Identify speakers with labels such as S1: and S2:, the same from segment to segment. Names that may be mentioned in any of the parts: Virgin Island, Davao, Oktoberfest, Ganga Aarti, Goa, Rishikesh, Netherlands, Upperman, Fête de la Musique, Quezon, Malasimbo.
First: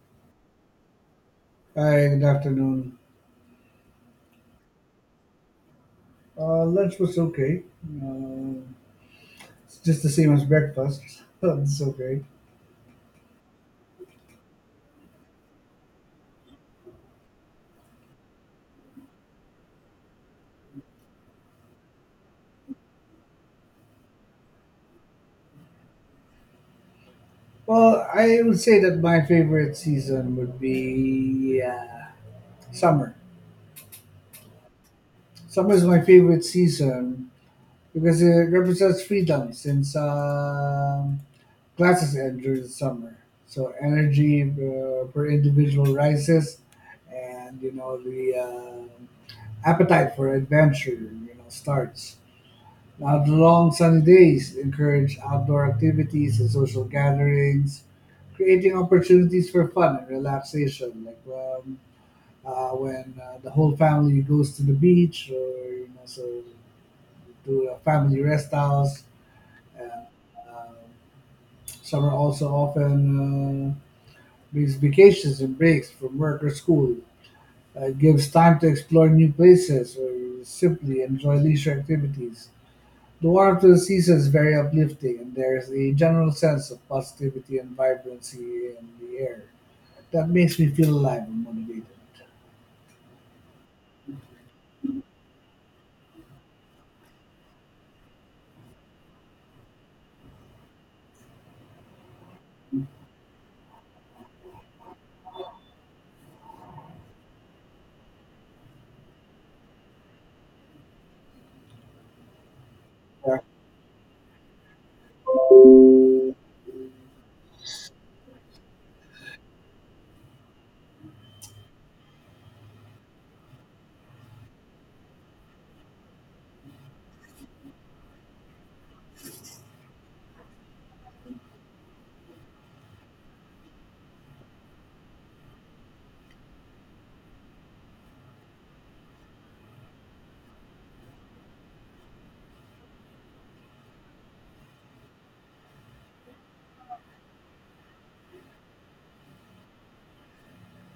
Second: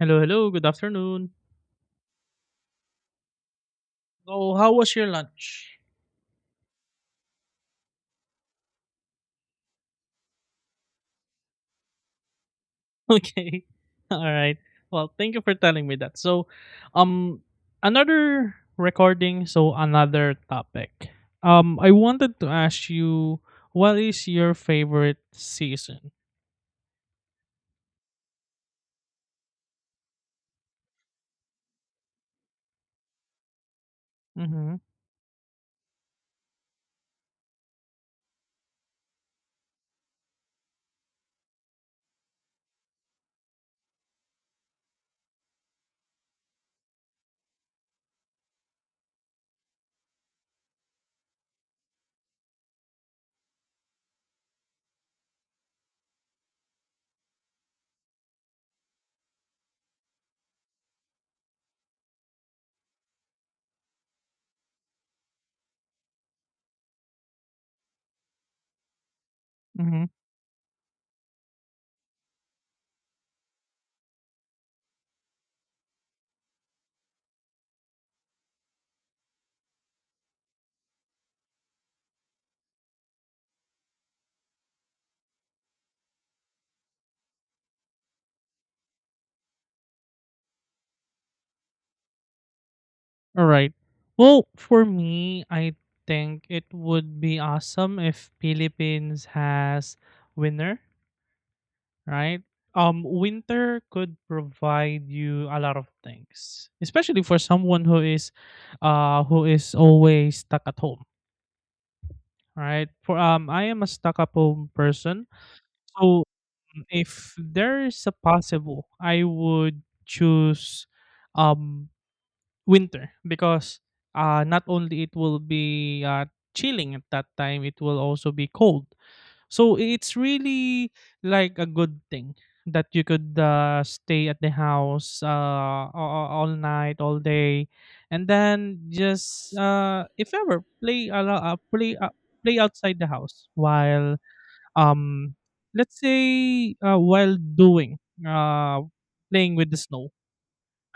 S1: Hello, hello. Good afternoon.
S2: Hi, good afternoon.
S1: So, how was your lunch?
S2: Lunch was okay. Uh, it's just the same as breakfast. It's okay.
S1: Okay. All right. Well, thank you for telling me that. So, um another recording, so another topic. I wanted to ask you, what is your favorite season?
S2: Well, I would say that my favorite season would be summer.
S1: Mhm.
S2: Summer is my favorite season because it represents freedom since classes end during the summer. So energy per individual rises, and the appetite for adventure starts. Now the long sunny days encourage outdoor activities and social gatherings, creating opportunities for fun and relaxation. Like when the whole family goes to the beach, or so to a family rest house. And
S1: Mhm.
S2: um, summer also often brings vacations and breaks from work or school. It gives time to explore new places or simply enjoy leisure activities. The warmth of the season is very uplifting and there is a general sense of positivity and vibrancy in the air that makes me feel alive and motivated.
S1: All right. Well, for me, I think it would be awesome if Philippines has winter, right? Winter could provide you a lot of things, especially for someone who is always stuck at home, right? For
S2: Yeah.
S1: I am a stuck at home person, so if there is a possible, I would choose, um, winter because not only it will be chilling at that time, it will also be cold, so it's really like a good thing that you could stay at the house all night, all day, and then just if ever play a lo- play play outside the house while um let's say while doing uh playing with the snow.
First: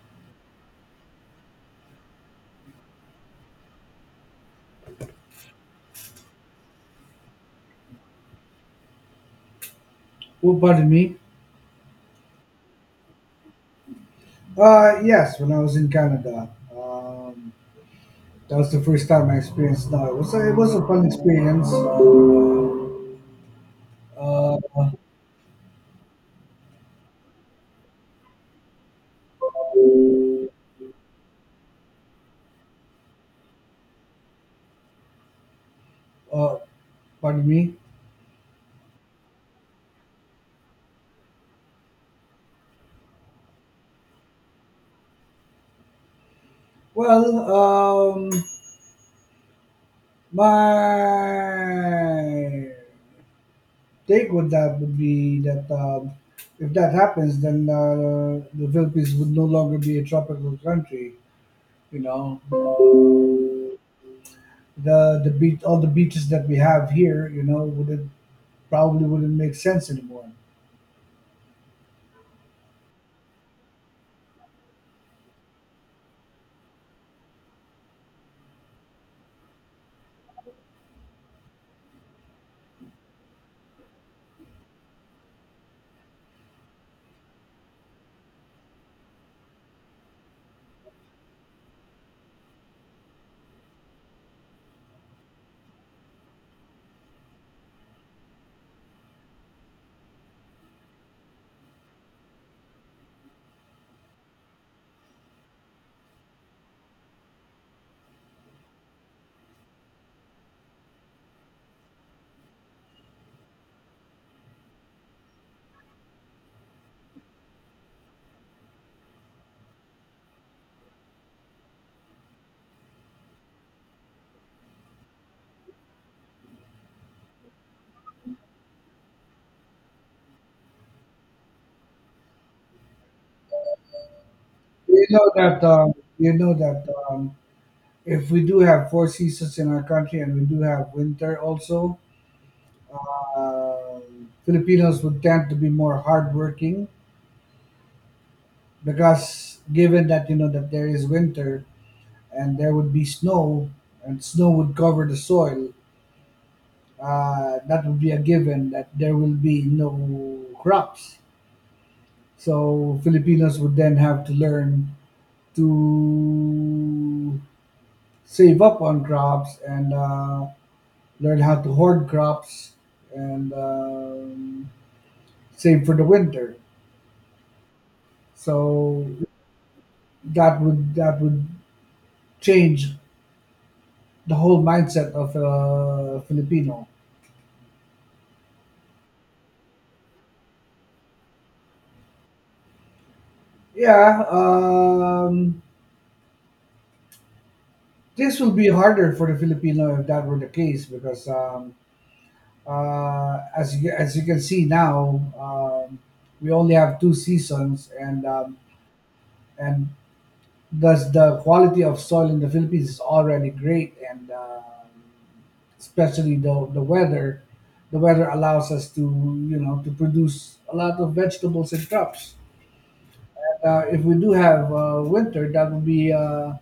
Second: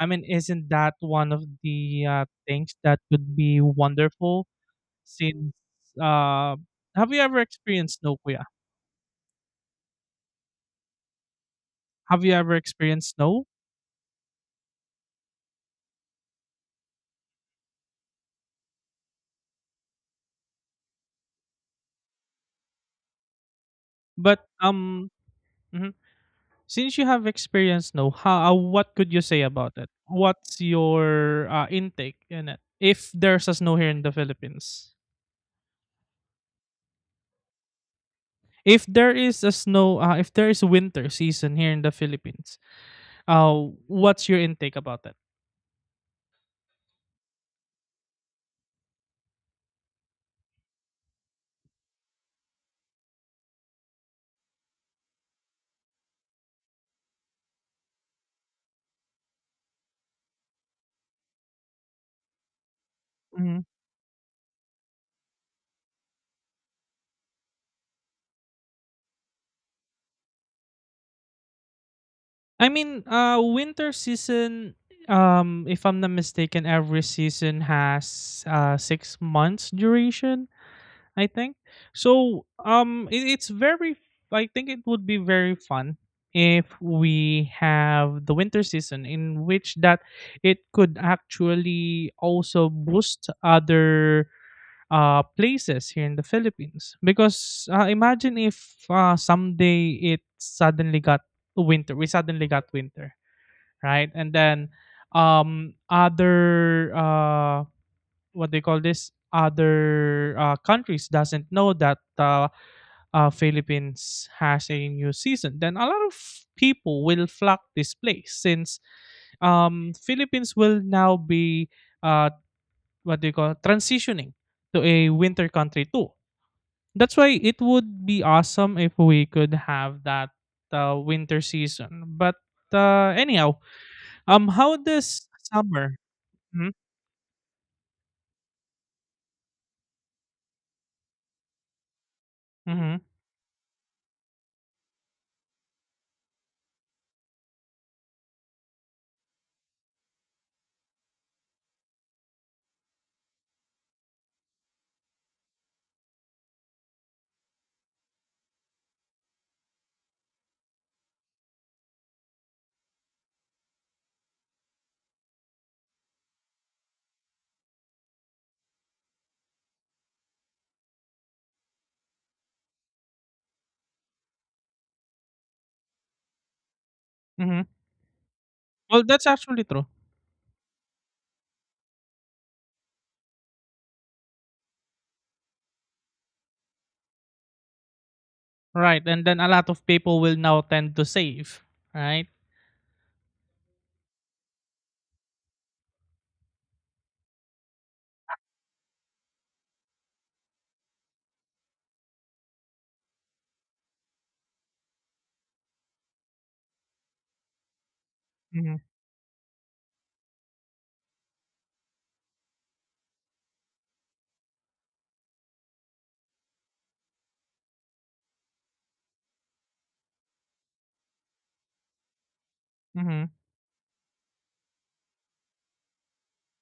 S1: I mean, isn't that one of the things that could be wonderful? Since uh, have you ever experienced snow, Kuya?
S2: Oh, pardon me.
S1: Have you ever experienced snow?
S2: Yes, when I was in Canada, that was the first time I experienced that. It was a fun experience.
S1: But
S2: Uh,
S1: mhm. Since you have experienced snow, how what could you say about it? What's your intake in it? If there's a snow here in the Philippines,
S2: uh, pardon me.
S1: if there is a snow, if there is winter season here in the Philippines, Uh, what's your intake about that?
S2: Well, my take with that would be that if that happens, then the Philippines would no longer be a tropical country. You know,
S1: Mhm.
S2: the beach, all the beaches that we have here, wouldn't probably wouldn't make sense anymore.
S1: I mean, winter season. If I'm not mistaken, every season has 6 months duration. I think. So it's very, I think it would be very fun if we have the winter season, in which that it could actually also boost other places here in the Philippines because imagine if someday it suddenly got winter we suddenly got winter, right, and then other what they call this, other countries doesn't know that Philippines has a new season, then a lot of people will flock this place since Philippines will now be uh, what they call transitioning to a winter country too. That's why it would be awesome if we could have that winter season. But anyhow, how
S2: You
S1: does
S2: know that um,
S1: summer?
S2: you know
S1: Mm-hmm,
S2: that um, if we do have four seasons in our country and we do have winter also,
S1: mm-hmm,
S2: uh, Filipinos would tend to be more hardworking because given that you know that there is winter, and there would be snow, and snow would cover the soil. That would be a given that there will be no crops. So Filipinos would then have to learn to save up on crops and learn how to hoard crops and save for the winter.
S1: mm-hmm. Well,
S2: So
S1: that's actually true.
S2: that would change the whole mindset of a Filipino.
S1: Right, and then a lot of people will now tend to save, right?
S2: Yeah, this will be harder for the Filipino if that were the case, because as you can see now, we only have two seasons, and
S1: Hmm.
S2: and thus the quality of soil in the Philippines is already great, and especially the the weather allows us to you know to produce a lot of vegetables and crops.
S1: Hmm.
S2: If we do have winter, that would be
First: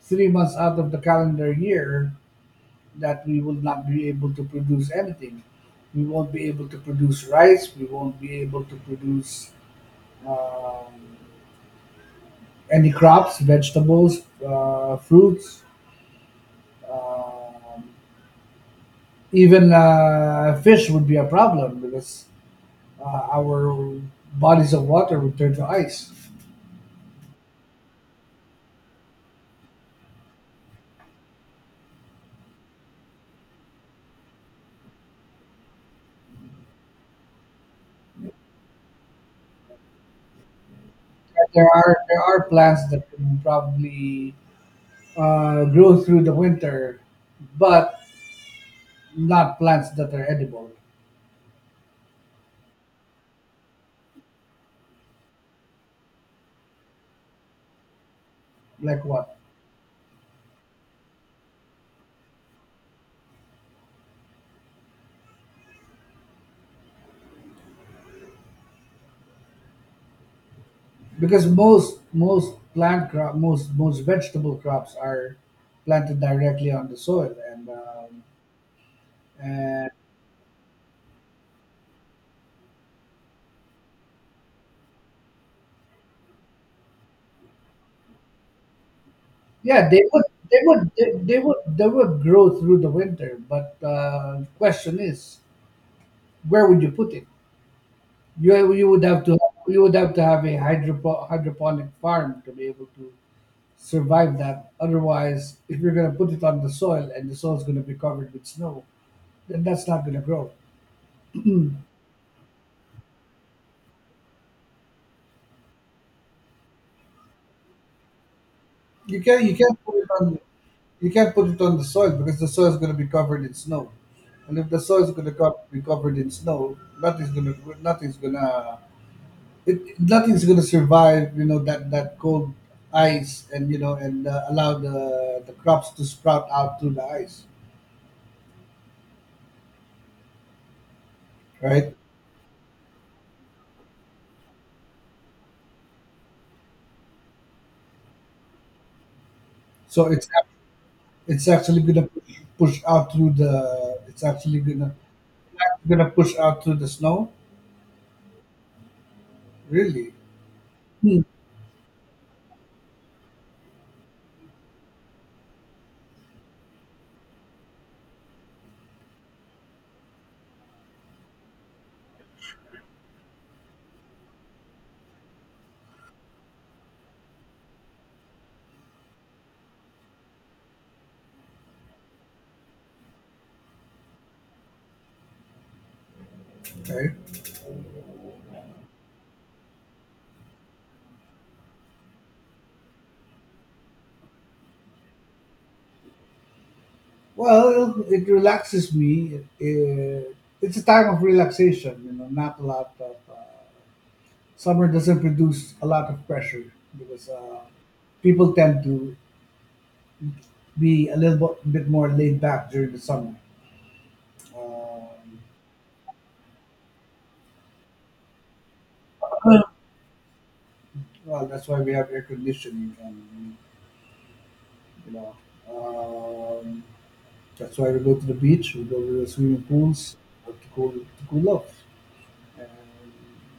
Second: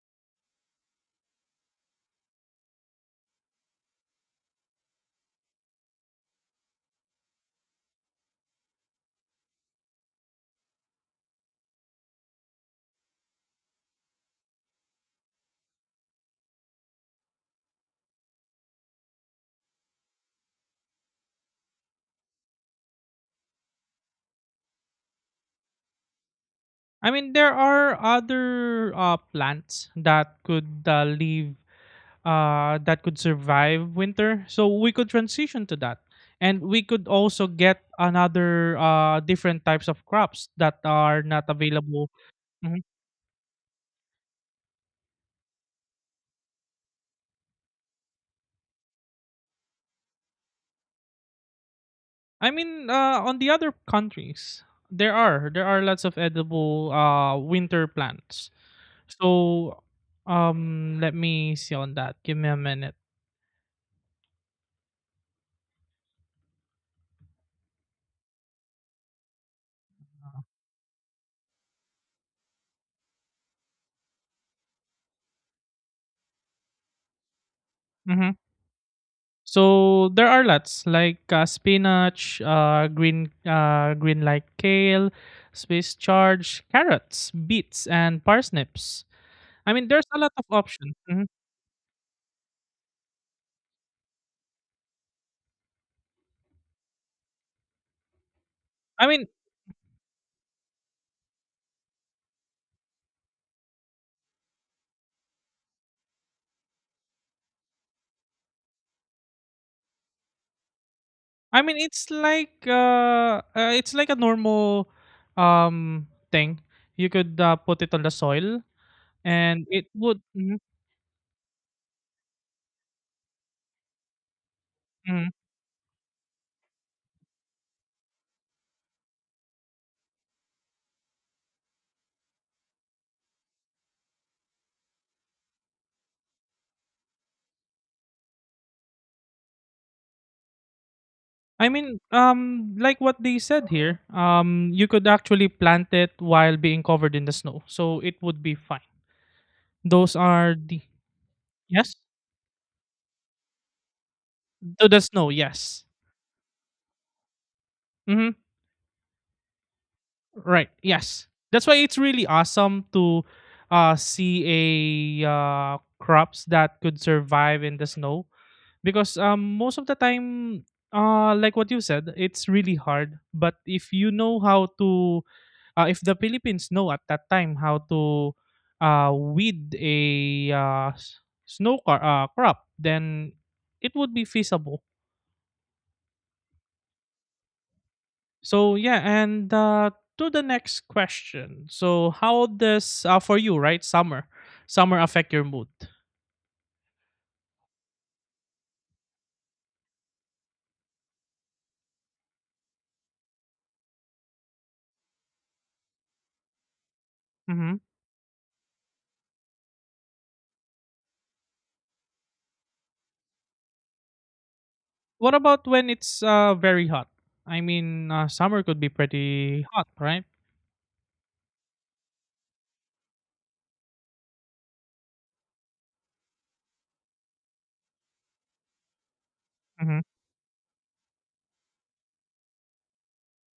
S2: 3 months out of the calendar year that we will not be able to produce anything. We won't be able to produce rice. We won't be able to produce um, any crops, vegetables, fruits. Um even fish would be a problem because our bodies of water would turn to ice.
S1: I mean, there are other plants that could live, that could survive winter. So we could transition to that, and we could also get another different types of crops that are not
S2: And there are
S1: available.
S2: there are plants that can probably grow through the winter, but not plants that are edible.
S1: I mean, on the other countries, there are lots of edible winter plants.
S2: Like what?
S1: So, let me see on that. Give me a minute.
S2: Because most vegetable crops are planted directly on the soil and
S1: Hmm.
S2: and
S1: So there are lots like spinach, green like kale, Swiss charge, carrots, beets, and parsnips. I
S2: yeah,
S1: mean,
S2: they
S1: there's a
S2: would
S1: lot of
S2: they would
S1: options.
S2: they,
S1: Mhm.
S2: they would they would grow through the winter, but question is, where would you put it? you you would
S1: I
S2: have
S1: mean,
S2: to you would have to have a hydroponic farm to be able to survive that. Otherwise, if you're going to put it on the soil and the soil is going to be covered with snow, then that's not going to grow.
S1: I mean, it's like a normal thing. You could put it on the soil,
S2: You can you
S1: and
S2: can't
S1: it
S2: put it
S1: would.
S2: on
S1: Mhm,
S2: you can't put it on the soil because the soil is going to be covered in snow, and if the soil is going
S1: mhm.
S2: to be covered in snow, nothing's going to survive. You know that that cold ice, and allow the crops to sprout out through the ice,
S1: I
S2: right?
S1: mean, like what they said here, you could actually plant it while being covered in the snow, so it would be fine.
S2: So
S1: Those are the
S2: it's actually going
S1: yes
S2: to push out through the it's actually going
S1: to
S2: to
S1: the snow. Yes.
S2: going to push out through the snow.
S1: Hmm.
S2: Really?
S1: Right.
S2: Hmm.
S1: Yes. That's why it's really awesome to see a crops that could survive in the snow, because most of the time, like what you said, it's really hard, but if you know how to, if the Philippines know at that time how to uh, weed a uh, s- snow car, crop, then it would be feasible.
S2: Okay.
S1: So yeah, and to the next question. So how does for you, right, summer affect your mood?
S2: Well, it relaxes me. It's a time of relaxation, you know, not a lot of. Summer doesn't produce a lot of pressure because
S1: Hmm.
S2: people tend to be a little bit more laid back during the summer.
S1: What
S2: Um,
S1: about when it's very hot? I mean, summer could be pretty hot, right?
S2: well, that's why we have air conditioning, and you know, um, that's why we go to the beach, we go to the swimming
S1: Mm-hmm.
S2: pools to cool off and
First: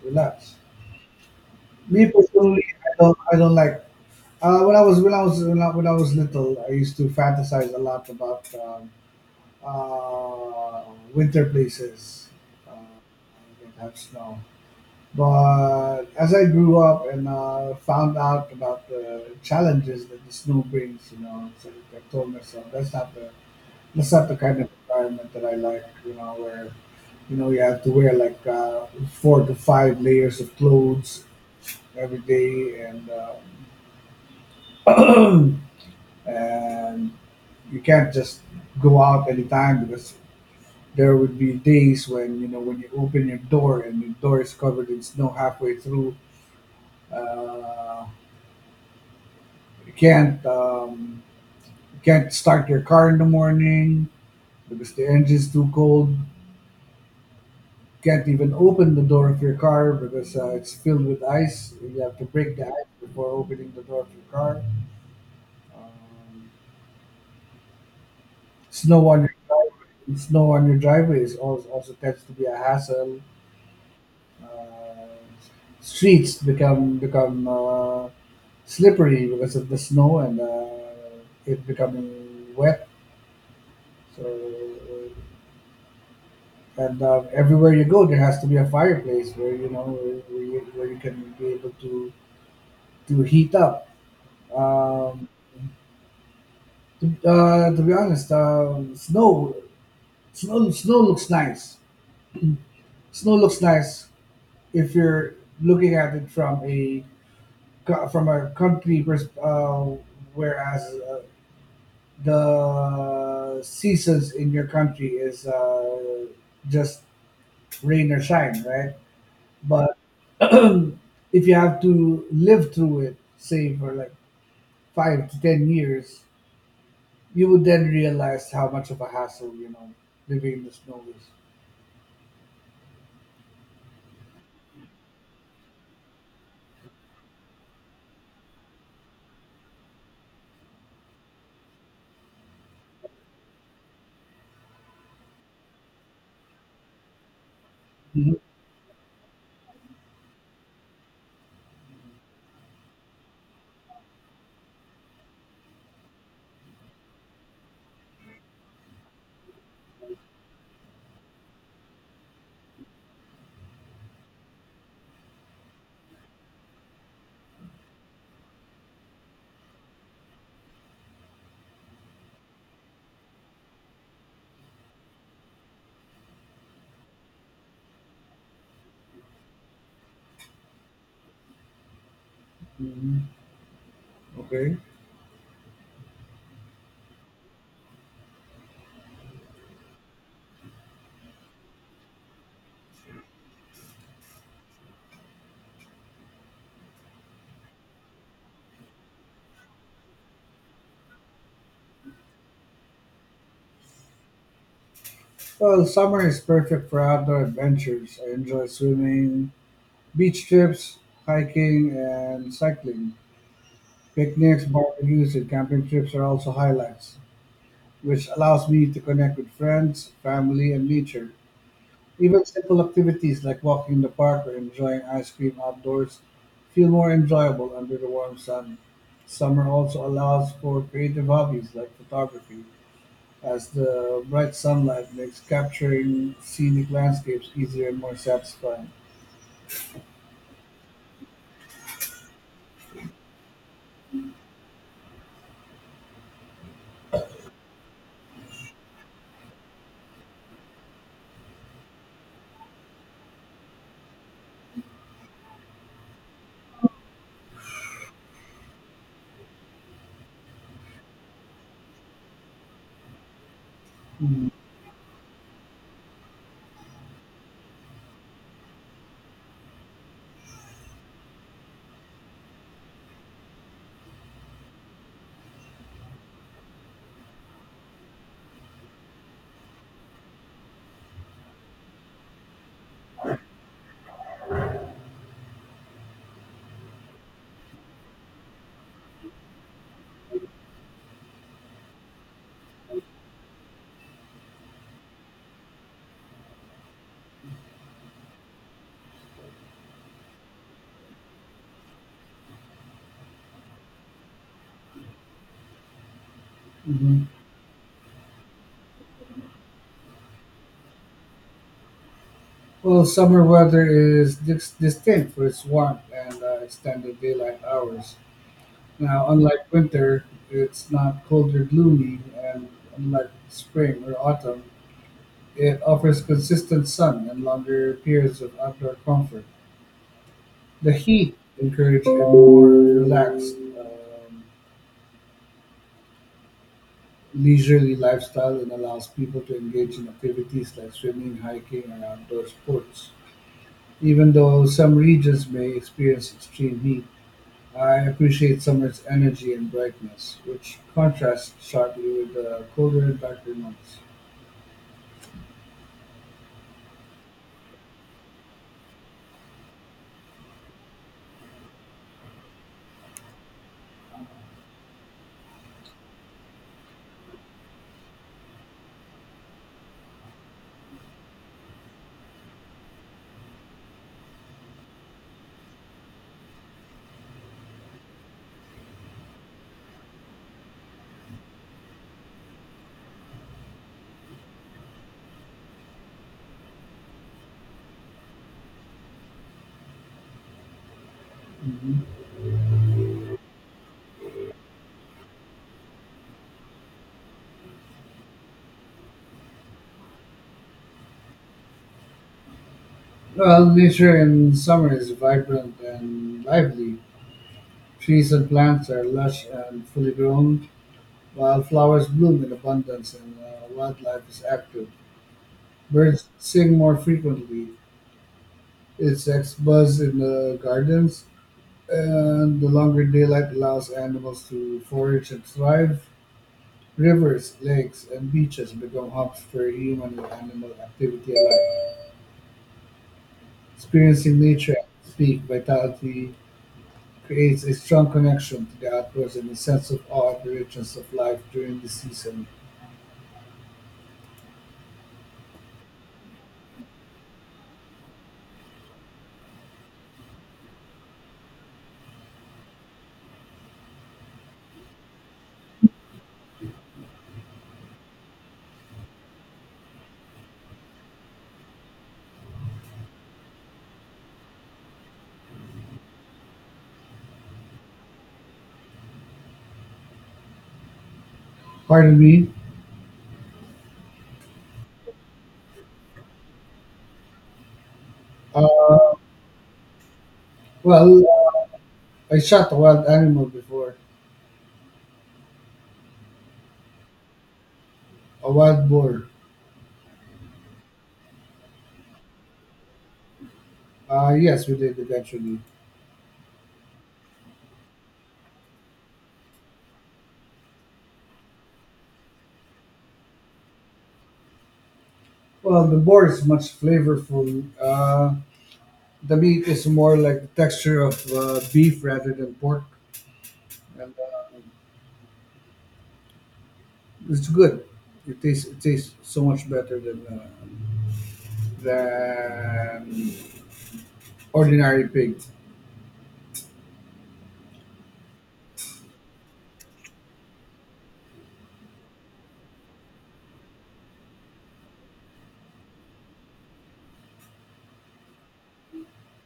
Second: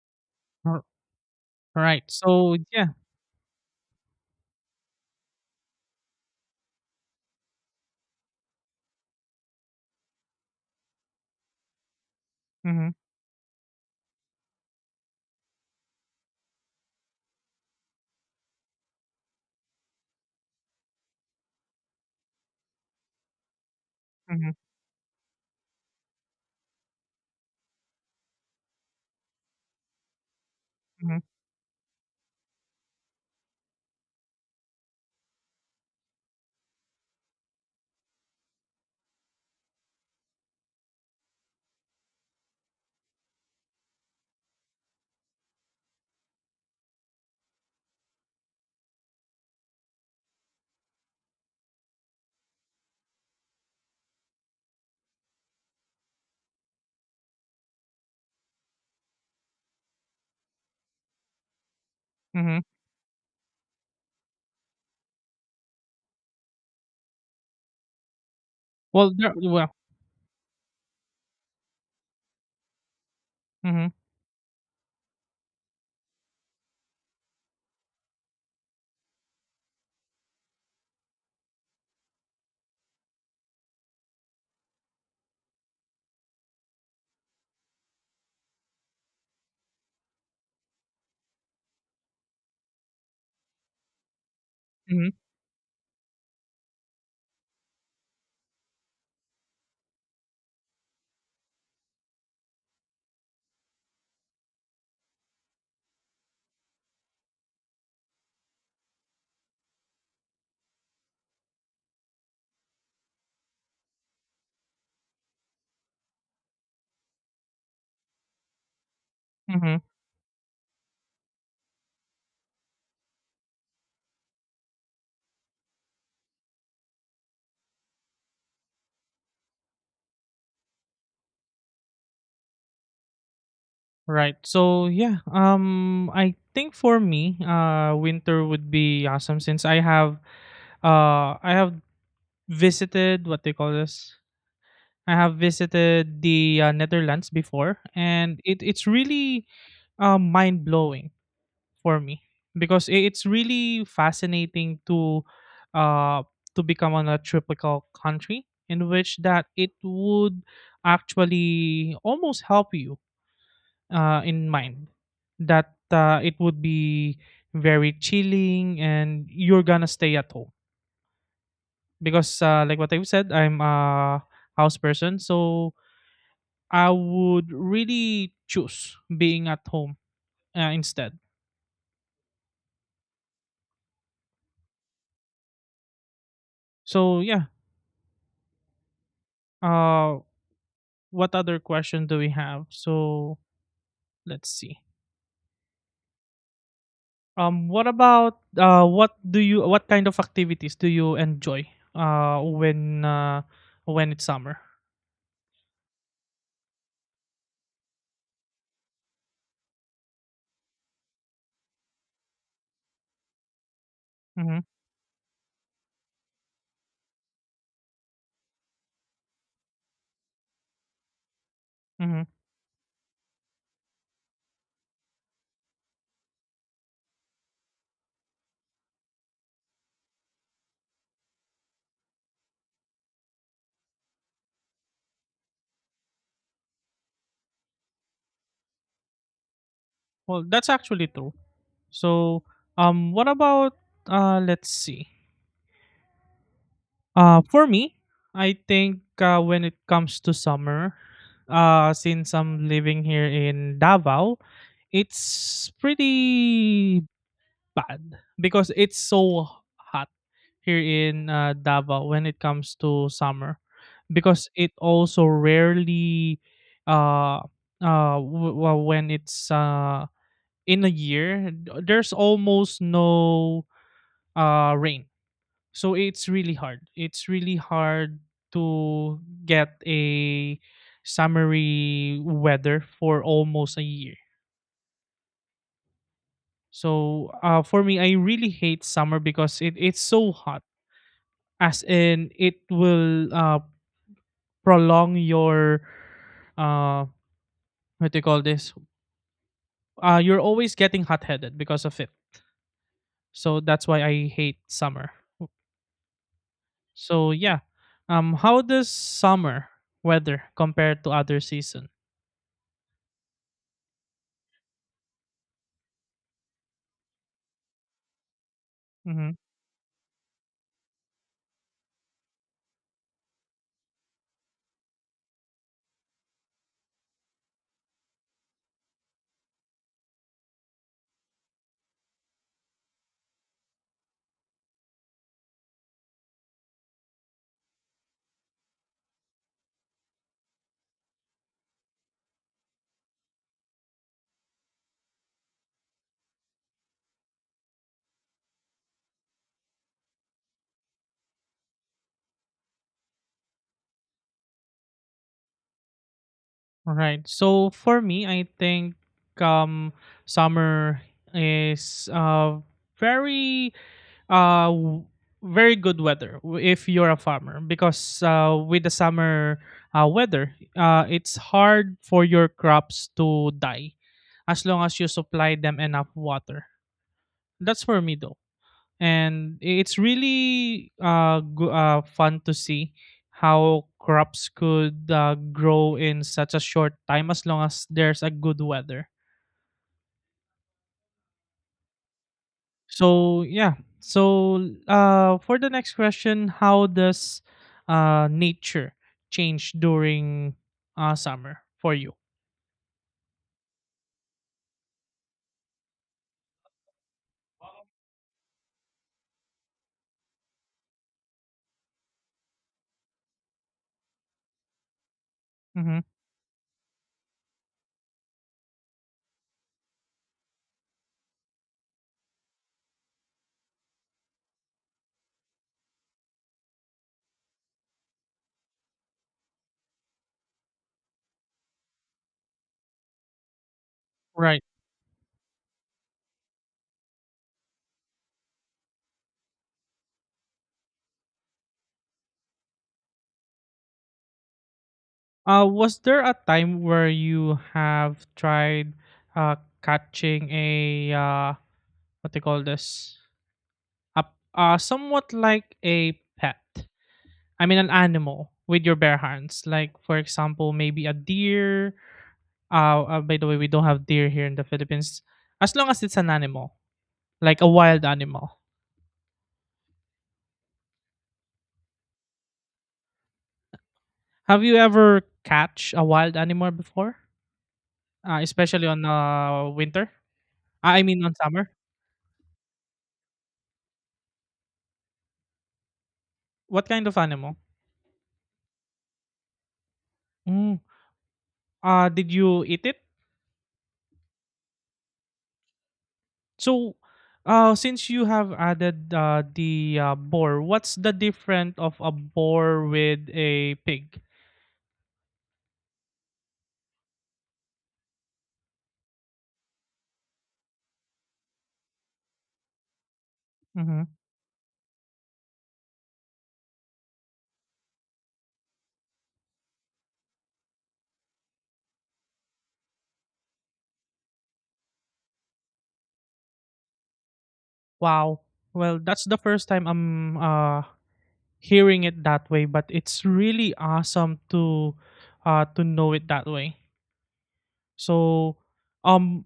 S2: relax.
S1: Right.
S2: Me
S1: So
S2: personally,
S1: yeah.
S2: I don't like. When I was when I was when I was little, I used to fantasize a lot about uh, winter places
S1: Mm-hmm.
S2: uh, that have snow. But as I grew up and found out about the challenges that the snow brings, so I told myself that's not the
S1: Mm-hmm.
S2: kind of environment that I like. You know, where you have to wear like 4 to 5 layers of clothes
S1: Mm-hmm.
S2: every day and. Um, and you can't just go out anytime because there would be days when you open your door and your door is covered in snow halfway through. Uh, you can't um, you can't start your car in the morning because the engine's too cold. Can't even open the door of your car because it's filled with ice. You have to break
S1: Mm-hmm.
S2: the ice before opening the door of your car. Um, snow
S1: Well,
S2: on your
S1: there, well,
S2: driveway, snow on your driveway is also tends to be a hassle.
S1: mhm,
S2: uh, Streets become slippery because of the snow and it becoming wet. So and everywhere you go, there has to be a fireplace where where you can be able to heat up.
S1: mhm,
S2: Um, to be honest, snow looks nice. Snow looks nice if you're looking at it from a country, whereas uh, the seasons in your country is just rain or shine, right?
S1: mhm.
S2: But if you have to live through it, say for like 5 to 10 years, you would then realize how much of a hassle living in the snow is.
S1: Right. So yeah, I think for me, winter would be awesome since I have visited what they call this. I have visited the Netherlands before,
S2: Mhm.
S1: and it's really, mind blowing for me because it's really fascinating uh, to become on a tropical country in which that it would actually almost help you in mind that it would be very chilling and you're gonna stay at home because like what I said, I'm a house person, so I would really choose being at home instead.
S2: Mhm. Okay.
S1: So yeah. uh what other question do we have, so let's see. Um what about uh what do you what kind of activities do you enjoy uh when uh when it's summer?
S2: Well, summer is perfect for outdoor adventures. I enjoy swimming, beach trips, hiking, and cycling.
S1: Mm-hmm,
S2: Picnics, barbecues, and camping trips are also highlights, which allows me to connect with friends, family, and nature.
S1: mm-hmm.
S2: Even simple activities like walking in the park or enjoying ice cream outdoors feel more enjoyable under the warm sun. Summer also allows for creative hobbies like photography, as the bright sunlight makes capturing scenic landscapes easier and more satisfying.
S1: Well, that's actually true. So, what about let's see. For me, I think when it comes to summer, since I'm living here in Davao, it's pretty bad because it's so hot here in Davao when it comes to summer, because it also rarely, uh, when it's in a year, there's almost no rain. So it's really hard. It's really hard to get a summery weather for almost a year. So for me, I really hate summer because it's so hot, as in it will prolong your uh, what do you call this? You're always getting hot headed because of it. So that's why I hate summer.
S2: Mm-hmm.
S1: So yeah, how does summer weather compare to other season?
S2: Well, summer weather is distinct for its warmth and extended daylight hours. Now,
S1: Mm-hmm.
S2: unlike winter, it's not cold or gloomy, and unlike spring or autumn, it offers consistent sun and longer periods of outdoor comfort. The heat encourages a more relaxed, leisurely lifestyle and allows people to engage in activities like swimming, hiking, and outdoor sports. Even though some regions may experience extreme heat, I appreciate summer's energy and brightness, which contrasts sharply with the colder and darker months.
S1: Right. So for me, I think um, summer is very uh w- very good weather if you're a farmer because with the summer weather, it's hard for your crops to die as long as you supply them enough water. That's for me though. And it's really fun to see how crops could grow in such a short time as long as there's a good weather.
S2: Mhm.
S1: So yeah. So for the next question, how does nature change during summer for you?
S2: Well, nature in summer is vibrant and lively. Trees and plants are lush and fully grown, while flowers bloom in abundance and wildlife is active.
S1: Mm-hmm.
S2: Birds sing more frequently, insects buzz in the gardens, and the longer daylight allows animals to forage and thrive. Rivers, lakes, and beaches become hubs for human and animal activity alike. Experiencing
S1: Right.
S2: nature at its peak vitality creates a strong connection to the outdoors and a sense of awe at the richness of life during the season.
S1: Was there a time where you have tried uh, catching a what they call this, a somewhat like a pet, I mean an animal with your bare hands, like for example maybe a deer. By the way, we don't have deer here in the philippines. As long as it's an animal like a wild animal,
S2: Pardon me.
S1: have you ever catch a wild animal before, especially on
S2: Uh,
S1: winter? I
S2: well,
S1: mean on summer.
S2: I shot a wild animal before,
S1: What kind of animal?
S2: a wild boar.
S1: Mm. Uh did you eat it?
S2: Yes, we did eventually.
S1: So, since you have added the boar, what's the difference of a boar with a pig?
S2: Well, the boar is much flavorful. The meat is more like the texture of beef rather than pork,
S1: Hmm.
S2: and it's good. It tastes, it tastes so much better than than ordinary pig.
S1: Wow. Well, that's the first time I'm hearing it that way, but it's really awesome to know it that way. So, um,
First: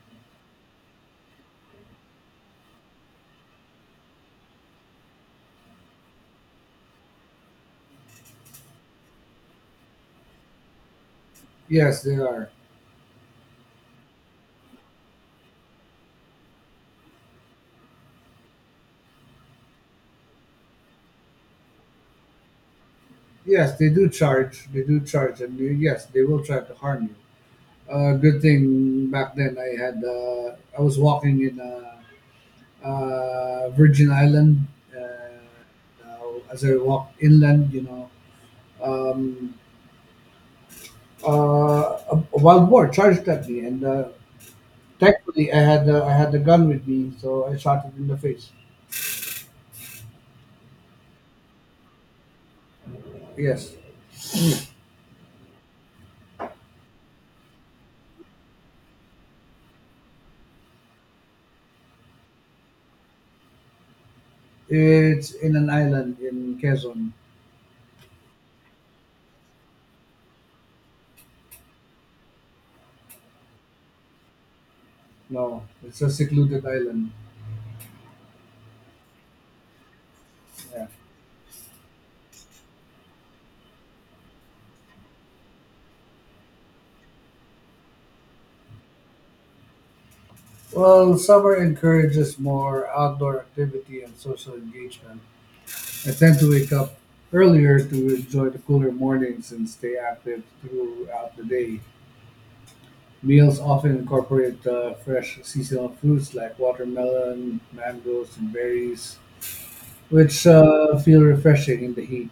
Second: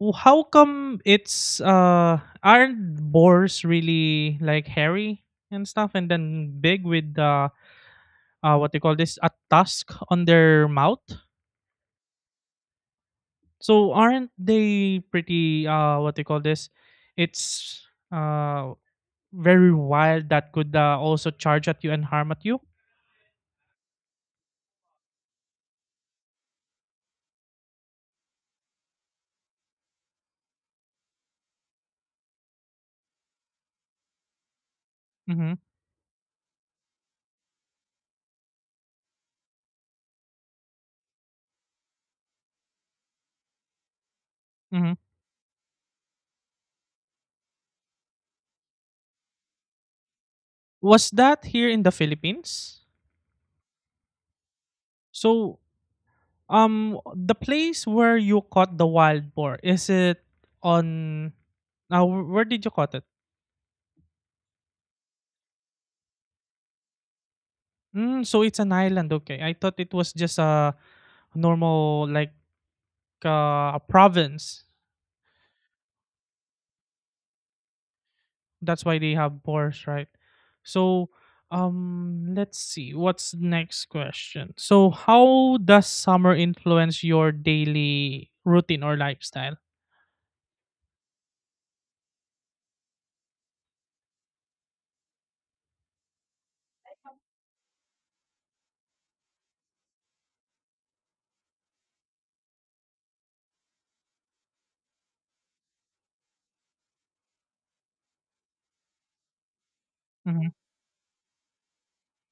S1: how come it's aren't boars really like hairy and stuff, and then big with what they call this, a tusk on their mouth?
S2: Yes, they are.
S1: So aren't they pretty what they call this? It's very wild that could also charge at you and harm at you.
S2: Yes, they do charge. They do charge, and yes, they will try to harm you. Good thing back then I had I was walking in Virgin Island. Uh,
S1: Mm-hmm.
S2: as I walked inland, um, a wild boar charged at me, and
S1: Mm-hmm.
S2: thankfully I had the gun with me, so I shot it in the face.
S1: Was that here in the Philippines?
S2: Yes,
S1: So, the place where you caught the wild boar, is it on, now where did you caught it?
S2: it's in an island in Quezon.
S1: Mm, so it's an island, okay. I thought it was just a normal like a province.
S2: No, it's a secluded island.
S1: That's why they have boars, right?
S2: Yeah.
S1: So let's see what's next question. So how does summer influence your daily routine or lifestyle?
S2: Well, summer encourages more outdoor activity and social engagement. I tend to wake up earlier to enjoy the cooler mornings and stay active throughout the day. Meals often incorporate fresh seasonal fruits like watermelon, mangoes, and berries, which
S1: Hmm.
S2: feel refreshing in the heat.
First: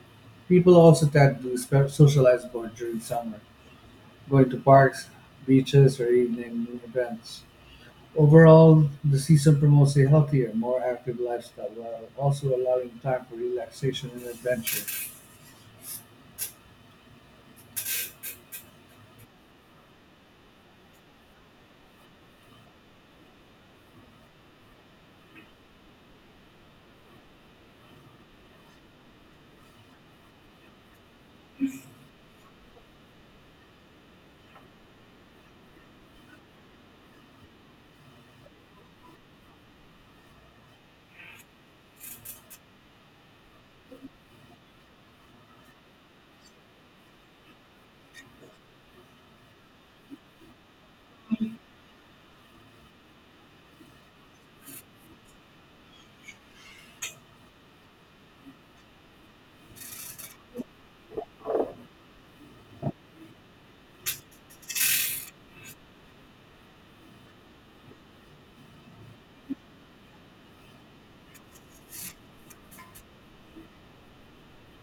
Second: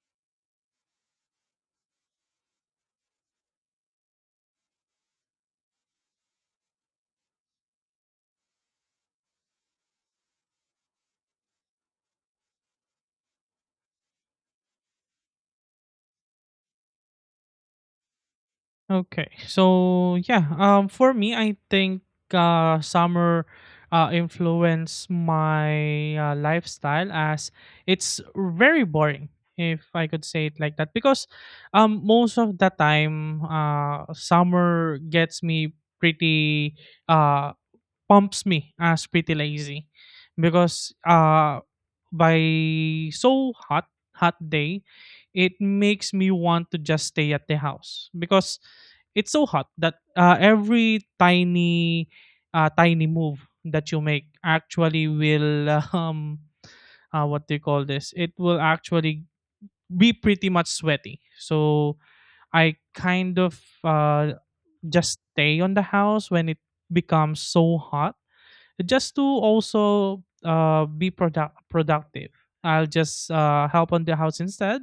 S2: People also tend to socialize more during summer, going to parks, beaches, or evening events. Overall, the season promotes a healthier, more active lifestyle while also allowing time for relaxation and adventure.
S1: Okay. So yeah, for me, I think summer influenced my lifestyle as it's very boring, if I could say it like that, because most of the time, summer gets me pretty uh pumps me as pretty lazy because by so hot, hot day, it makes me want to just stay at the house because it's so hot that every tiny move that you make actually will what do you call this, it will actually be pretty much sweaty, so I kind of just stay on the house when it becomes so hot, just to also be productive. I'll just help on the house instead,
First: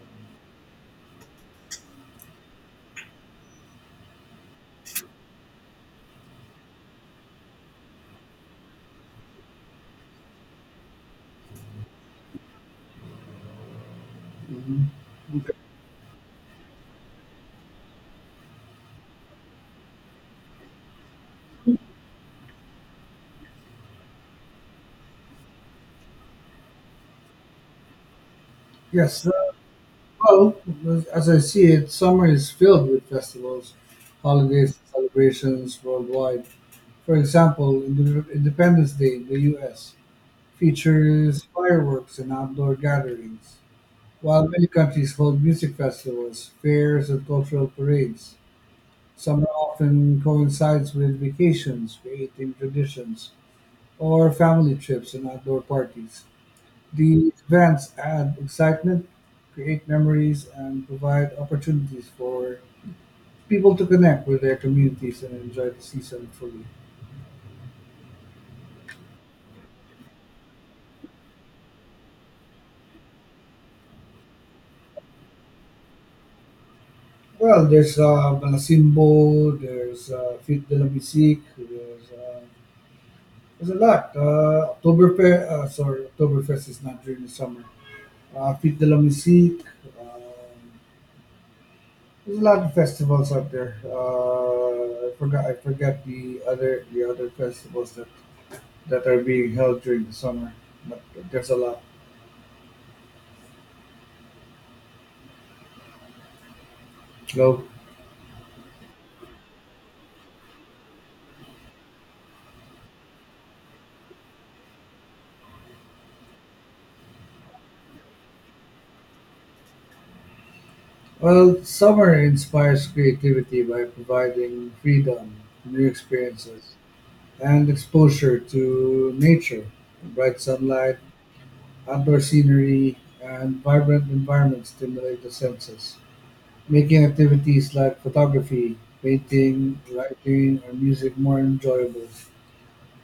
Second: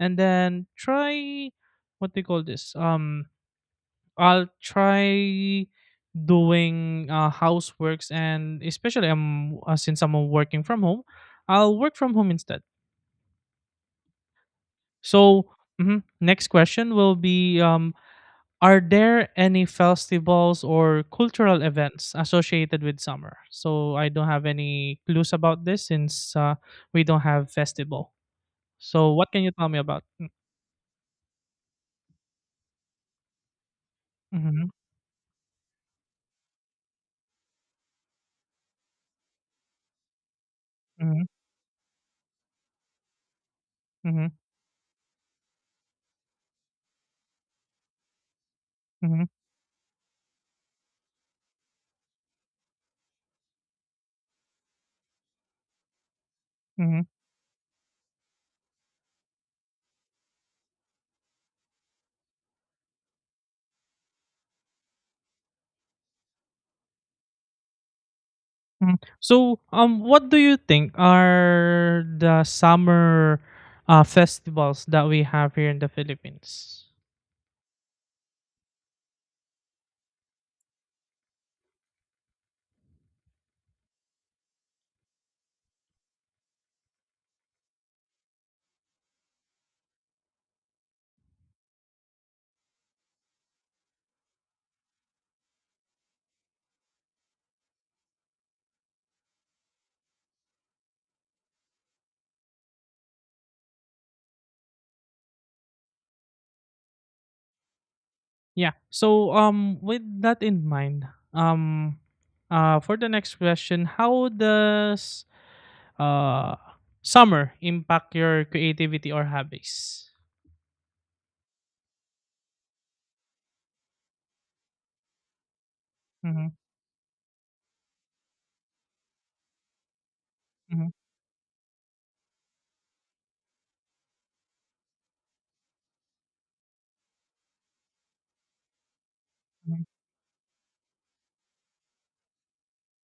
S1: and then try what they call this. I'll try doing houseworks, and especially since I'm working from home, I'll work from home instead. So mhm, next question will be are there any festivals or cultural events associated with summer? So I don't have any clues about this since we don't have festival. So
S2: Yes,
S1: what can you tell me about?
S2: well, as I see it, summer is filled with festivals,
S1: Mm-hmm,
S2: holidays, celebrations worldwide. For example, Independence Day in the US
S1: mm-hmm,
S2: features fireworks and outdoor gatherings,
S1: mm-hmm,
S2: while many countries hold music festivals, fairs, and cultural parades.
S1: mm-hmm,
S2: Summer often coincides with vacations, creating traditions, or family trips and outdoor parties.
S1: mm-hmm,
S2: These events add excitement, create memories, and provide opportunities for people to connect with their communities and enjoy the season fully.
S1: hmm. So what do you think are the summer festivals that we have here in the Philippines?
S2: Well, there's Malasimbo, there's Fit de la Musique, there's a lot. Oktoberfest, sorry, Oktoberfest is not during the summer. Fit de la Musique, um, There's a lot of festivals out there. I forgot. I forgot the other festivals that are being held during the summer. But there's a lot. No.
S1: Yeah. So with that in mind, um, for the next question, how does uh, summer impact your creativity or hobbies?
S2: Well, summer inspires creativity by providing freedom, new
S1: Mhm,
S2: experiences, and exposure to nature. Bright
S1: mhm,
S2: sunlight, outdoor scenery, and vibrant environments stimulate the senses, making activities like photography, painting,
S1: mhm,
S2: writing, or music more enjoyable.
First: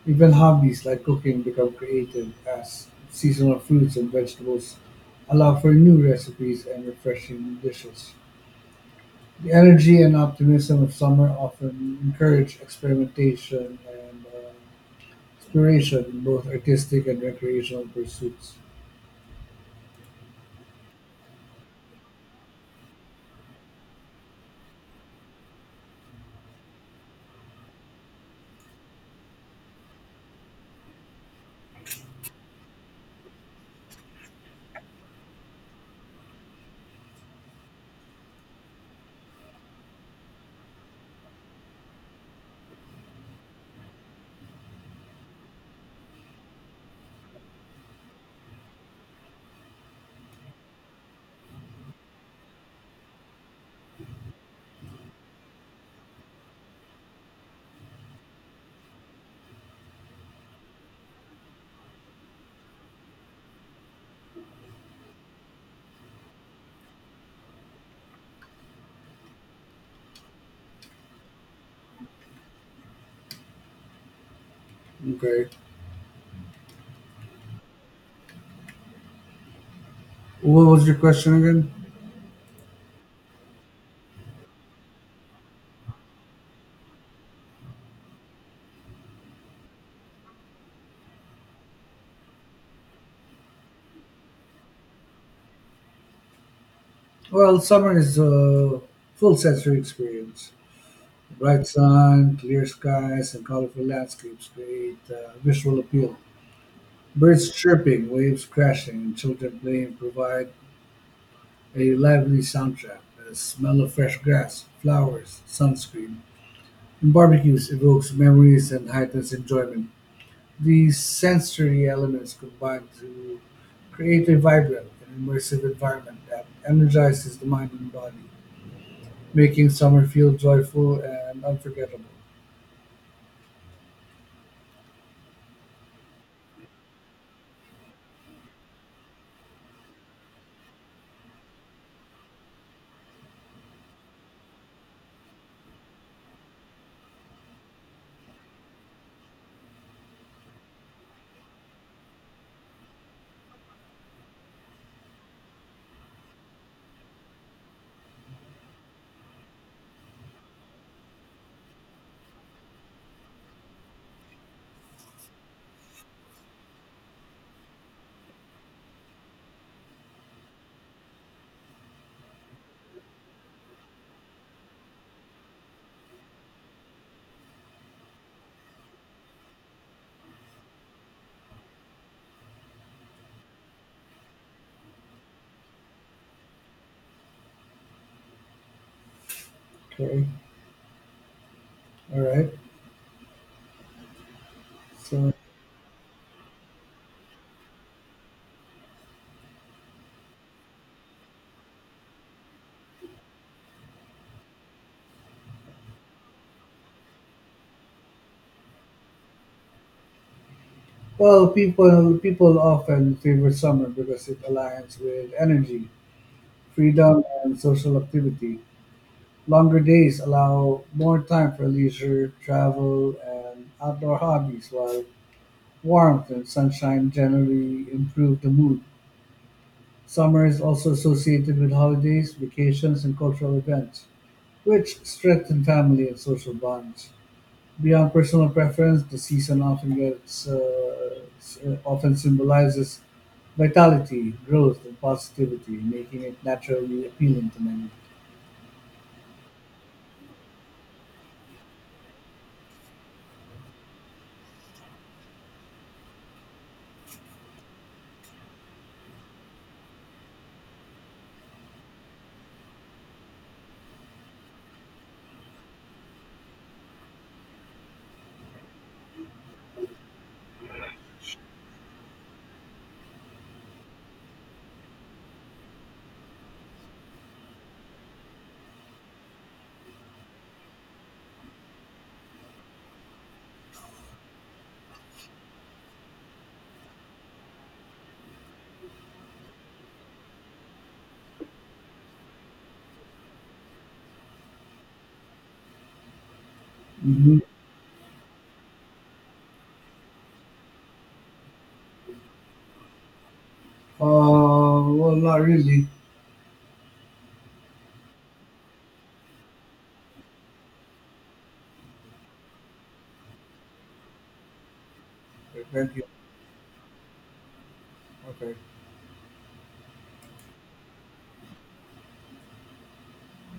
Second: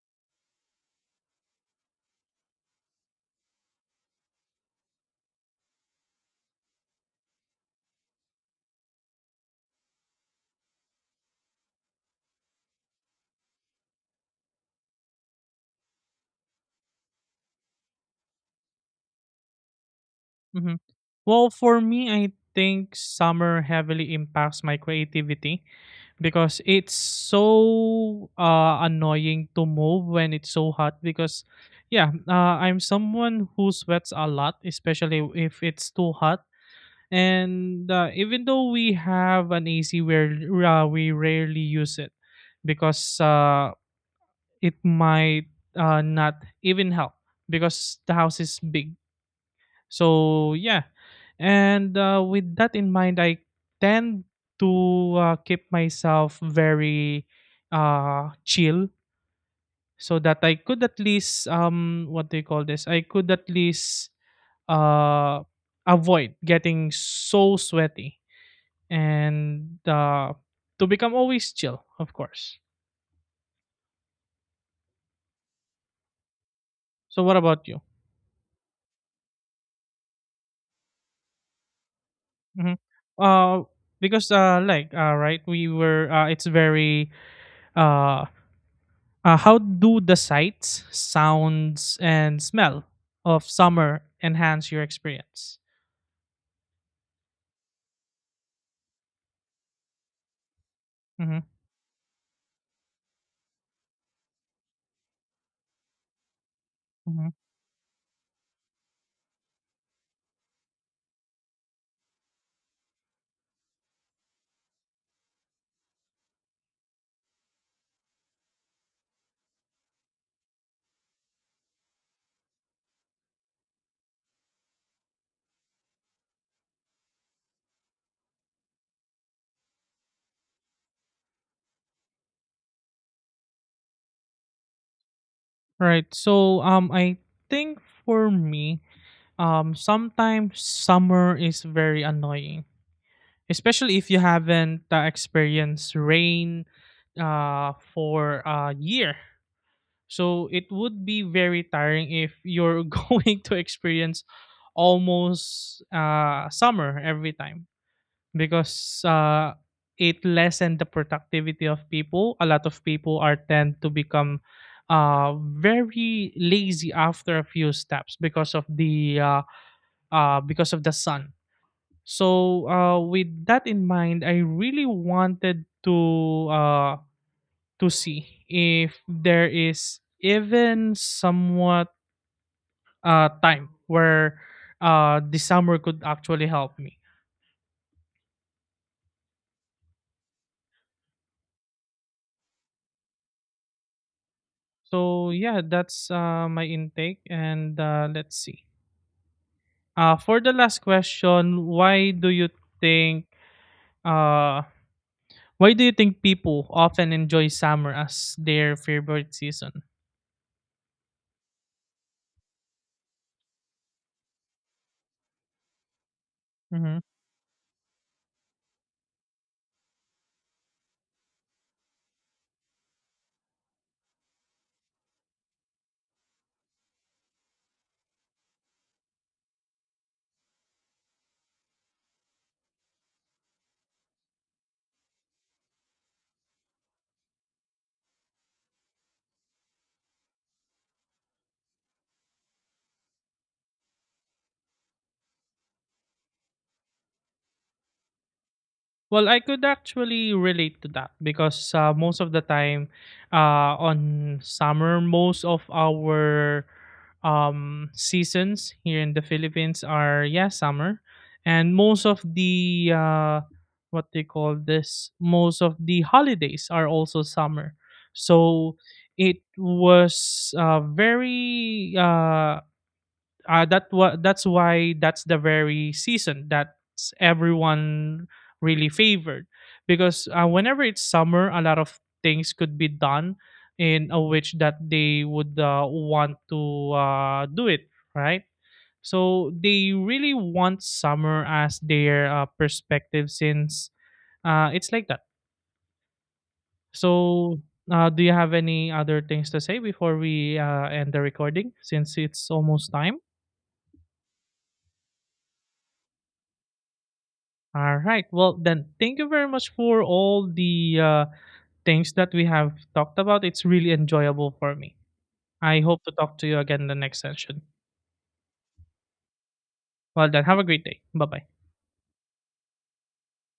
S2: Even hobbies like cooking become creative as seasonal fruits and vegetables allow for new recipes and refreshing dishes. The energy and optimism of summer often encourage experimentation and exploration in both artistic and recreational pursuits.
S1: mhm. Well, for me, I think summer heavily impacts my creativity because it's so annoying to move when it's so hot. Because, yeah, I'm someone who sweats a lot, especially if it's too hot. And even though we have an AC, where we rarely use it because it might not even help because the house is big. So yeah, and with that in mind, I tend to keep myself very chill so that I could at least what do you call this? I could at least uh avoid getting so sweaty, and to become always chill, of course.
S2: Okay.
S1: So what about you?
S2: What was your question again?
S1: Mhm. Uh, because right, we were it's very uh, how do the sights, sounds, and smell of summer enhance your experience?
S2: Well, summer is a full sensory experience.
S1: Hmm.
S2: Bright sun, clear skies, and colorful landscapes create visual appeal.
S1: Hmm.
S2: Birds chirping, waves crashing, and children playing provide a lively soundtrack. The smell of fresh grass, flowers, sunscreen, and barbecues evokes memories and heightens enjoyment. These sensory elements combine to create a vibrant and immersive environment that energizes the mind and body, making summer feel joyful and unforgettable.
S1: Right. So I think for me, sometimes summer is very annoying, especially if you haven't experienced rain for a year. So it would be very tiring if you're going to experience almost summer every time because it lessen the productivity of people. A lot of people are tend to become very lazy after a few steps because of the sun. So with that in mind, I really wanted to see if there is even somewhat time where the summer could actually help me.
S2: Okay, all right.
S1: So
S2: So,
S1: yeah, that's my intake and let's see, for the last question, why do you think uh people often enjoy summer as their favorite season?
S2: well, people often favor summer because it aligns with energy,
S1: Mm-hmm.
S2: freedom, and social activity. Longer days allow more time for leisure, travel, and outdoor hobbies, while warmth and sunshine generally improve the mood. Summer is also associated with holidays, vacations, and cultural events, which strengthen family and social bonds. Beyond personal preference, the season often symbolizes vitality, growth, and positivity, making it naturally appealing to many.
S1: Well, I could actually relate to that because most of the time, on summer, most of our seasons here in the Philippines are yeah summer, and most of the what they call this, most of the holidays are also summer. So it was that's why that's the very season that's everyone really favored because whenever it's summer, a lot of things could be done in a which that they would want to do it, right, so they really want summer as their perspective since it's like that.
S2: Mhm.
S1: So do you have any other things to say before we end the recording since it's almost time?
S2: Well, not really.
S1: All right. Well, then, thank you very much for all the things that we have talked about. It's really enjoyable for me.
S2: Okay,
S1: I
S2: thank you.
S1: hope to talk to you again in the next session.
S2: Okay.
S1: Well, then, have a great day. Bye bye.